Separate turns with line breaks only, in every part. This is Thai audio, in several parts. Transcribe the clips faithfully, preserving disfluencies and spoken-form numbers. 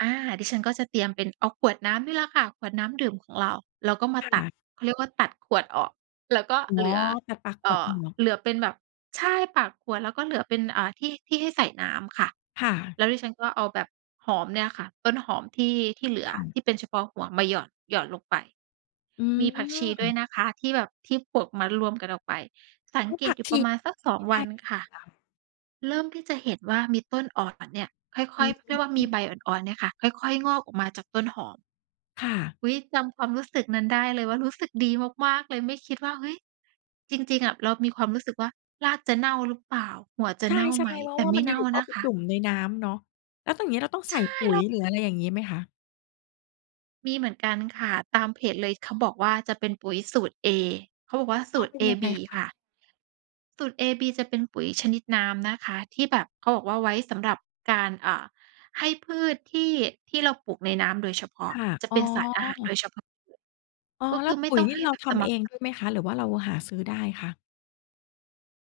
อ่า ดิฉันก็จะเตรียมเป็น เอาขวดน้ำนี่แหละค่ะ ขวดน้ำดื่มของเรา แล้วก็มา
ค
ตัด
่ะ
เขาเรียกว่าตัดขวดออก แล้วก็
อ๋อ
เหลือ
ตัดปาก
เ
ข
อ่
วด
อ
อือ
เหลือเป็นแบบ ใช่ ปากขวด แล้วก็เหลือเป็น อ่า ที่ ที่ให้ใส่น้ำค่ะ
ค่ะ
แล้วดิฉันก็เอาแบบหอมเนี่ยค่ะ ต้นหอมที่ ที่เหลือ
ค่
ท
ะ
ี่เป็นเฉพาะหัวมาหยอด หยอดลงไป
อื
มีผักชีด้วย
ม
นะคะ ที่แบบที่ปวกมัดรวมกันออกไป สัง
พวก
เก
ผ
ต
ั
อ
ก
ยู่
ช
ปร
ี
ะมาณสัก สอ
ก
ง
ิน
ว
ง่
ั
าย
นค่ะ
นะคะ
เริ่มที่จะเห็นว่ามีต้นอ่อนมันเนี่ย ค
อ
่อย
ื
ๆ เรียกว่า มี
ม
ใบอ่อน ๆ เนี่ยค่ะ ค่อย ๆ งอกออกมาจากต้นหอม
ค่ะ
อุ๊ย จำความรู้สึกนั้นได้เลยว่ารู้สึกดีมาก ๆ เลย ไม่คิดว่า เฮ้ย จริง ๆ อะ เรามีความรู้สึกว่า รากจะเน่าหรือเปล่า? หัวจ
ใ
ะเน่า
ช่
ไหม?
ๆ เพรา
แต
ะ
่
ว่
ไ
า
ม
ม
่
ันอ
เน่า
ยู่ ๆ ก็เอ
น
า
ะ
ไป
คะ
จุ่มในน้ำเนาะ แล้วอย่างงี้เราต้องใ
ใ
ส
ช
่
่
ปุ๋
เรา
ย หรืออะไรอย่างงี้ไหมคะ?
มีเหมือนกันค่ะ ตามเพจเลยเขาบอกว่าจะเป็นปุ๋ยสูตร เอ เขาบอกว่า ส
อ
ู
๋อ
ตร
เป็
เอ
นยัง
บ
ไง
ี
คะ?
ค่ะ สูตร เอบี จะเป็นปุ๋ยชนิดน้ำนะคะ ที่แบบเขาบอกว่าไว้สำหรับการ อ่า ให้พืชที่ ที่เราปลูกในน้ำโดยเฉพาะ
ค่ะ
จะ
อ๋
เป
อ
็นสารอาหารโดยเฉพาะ
อ๋อ
ก็
แ
ค
ล้
ือ
ว
ไม
ป
่
ุ๋
ต
ย
้อง
นี
ใ
่
ห้
เรา
แบบ
ท
สม
ำเ
่
อ
ำ
ง
เส
ด้
ม
ว
อ
ยไหมคะ? หรือว่าเราหาซื้อได้คะ?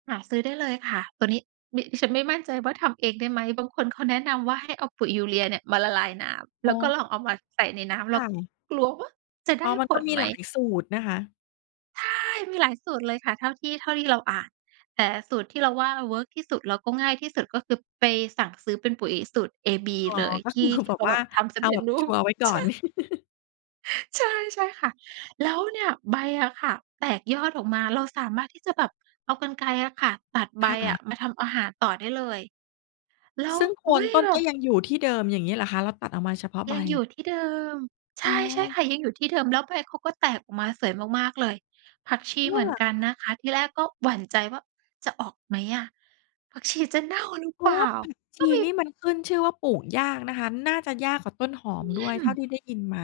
หาซื้อได้เลยค่ะ ตัวนี้ ดิ ดิฉันไม่มั่นใจว่าทำเองได้ไหม บางคนเขาแนะนำว่าให้เอาปุ๋ย Urea เนี่ย มาละลายน้ำ แ
อ
ล
๋
้วก็
อ
ลองเอามาใส่ในน้ำ เร
ค
า
่ะ
กลัวว่าจะไ
อ
ด
๋อ
้
มัน
ผ
ก็
ล
มี
ไหม?
หลายสูตรนะคะ
ใช่ มีหลายสูตรเลยค่ะ เท่าที่ เท่าที่เราอ่าน แต่สูตรที่เราว่าเวิร์กที่สุด แล้วก็ง่ายที่สุด ก็คือไปสั่งซื้อเป็นปุ๋ยสูตร เอบี
อ๋อ
เลย
ก็
ท
ค
ี
ื
่
อเขา
ที
แ
่
บ
เข
บ
า
ว
แบ
่า
บทำ ส
เอ
ำ
า
เร็
แ
จ
บบ
รู
ช
ป
ัวร์ไว้ก่อ
ใช่
น
ใช่ ใช่ค่ะ แล้วเนี่ยใบอะค่ะ แตกยอดออกมาเราสามารถที่จะแบบเอากรรไกรอะค่ะ ตัดใบ
ค่
อะ
ะ
มาทำอาหารต่อได้เลย แล้ว
ซึ่งโค
อุ๊
น
ย
ต้น
แบ
ก็
บ
ยังอยู่ที่เดิม อย่างงี้เหรอคะ? แล้วตัดเอามาเฉพาะใ
ยั
บ
งอยู่ที่เดิม ใช
อ๋
่ ใช่
อ
ค่ะ ยังอยู่ที่เดิมแล้วใบเขาก็แตกออกมาสวยมาก ๆ เลย ผักชี
โอ้
เหมื
เ
อ
หร
น
อ
กั
ค
นน
ะ
ะคะ ทีแรกก็หวั่นใจว่าจะออกไหมอะ? ผักชีจะเน่าหรือ
เพ
เป
รา
ล
ะ
่
ว
า?
่าผักช
ก็
ี
มี
นี่มันขึ้นชื่อว่า ปลูกยากนะคะ น่าจะยากกว่าต้นหอม
เนี
ด
่
้
ย
วย
อื
เท่
ม
าที่ได้ยินมา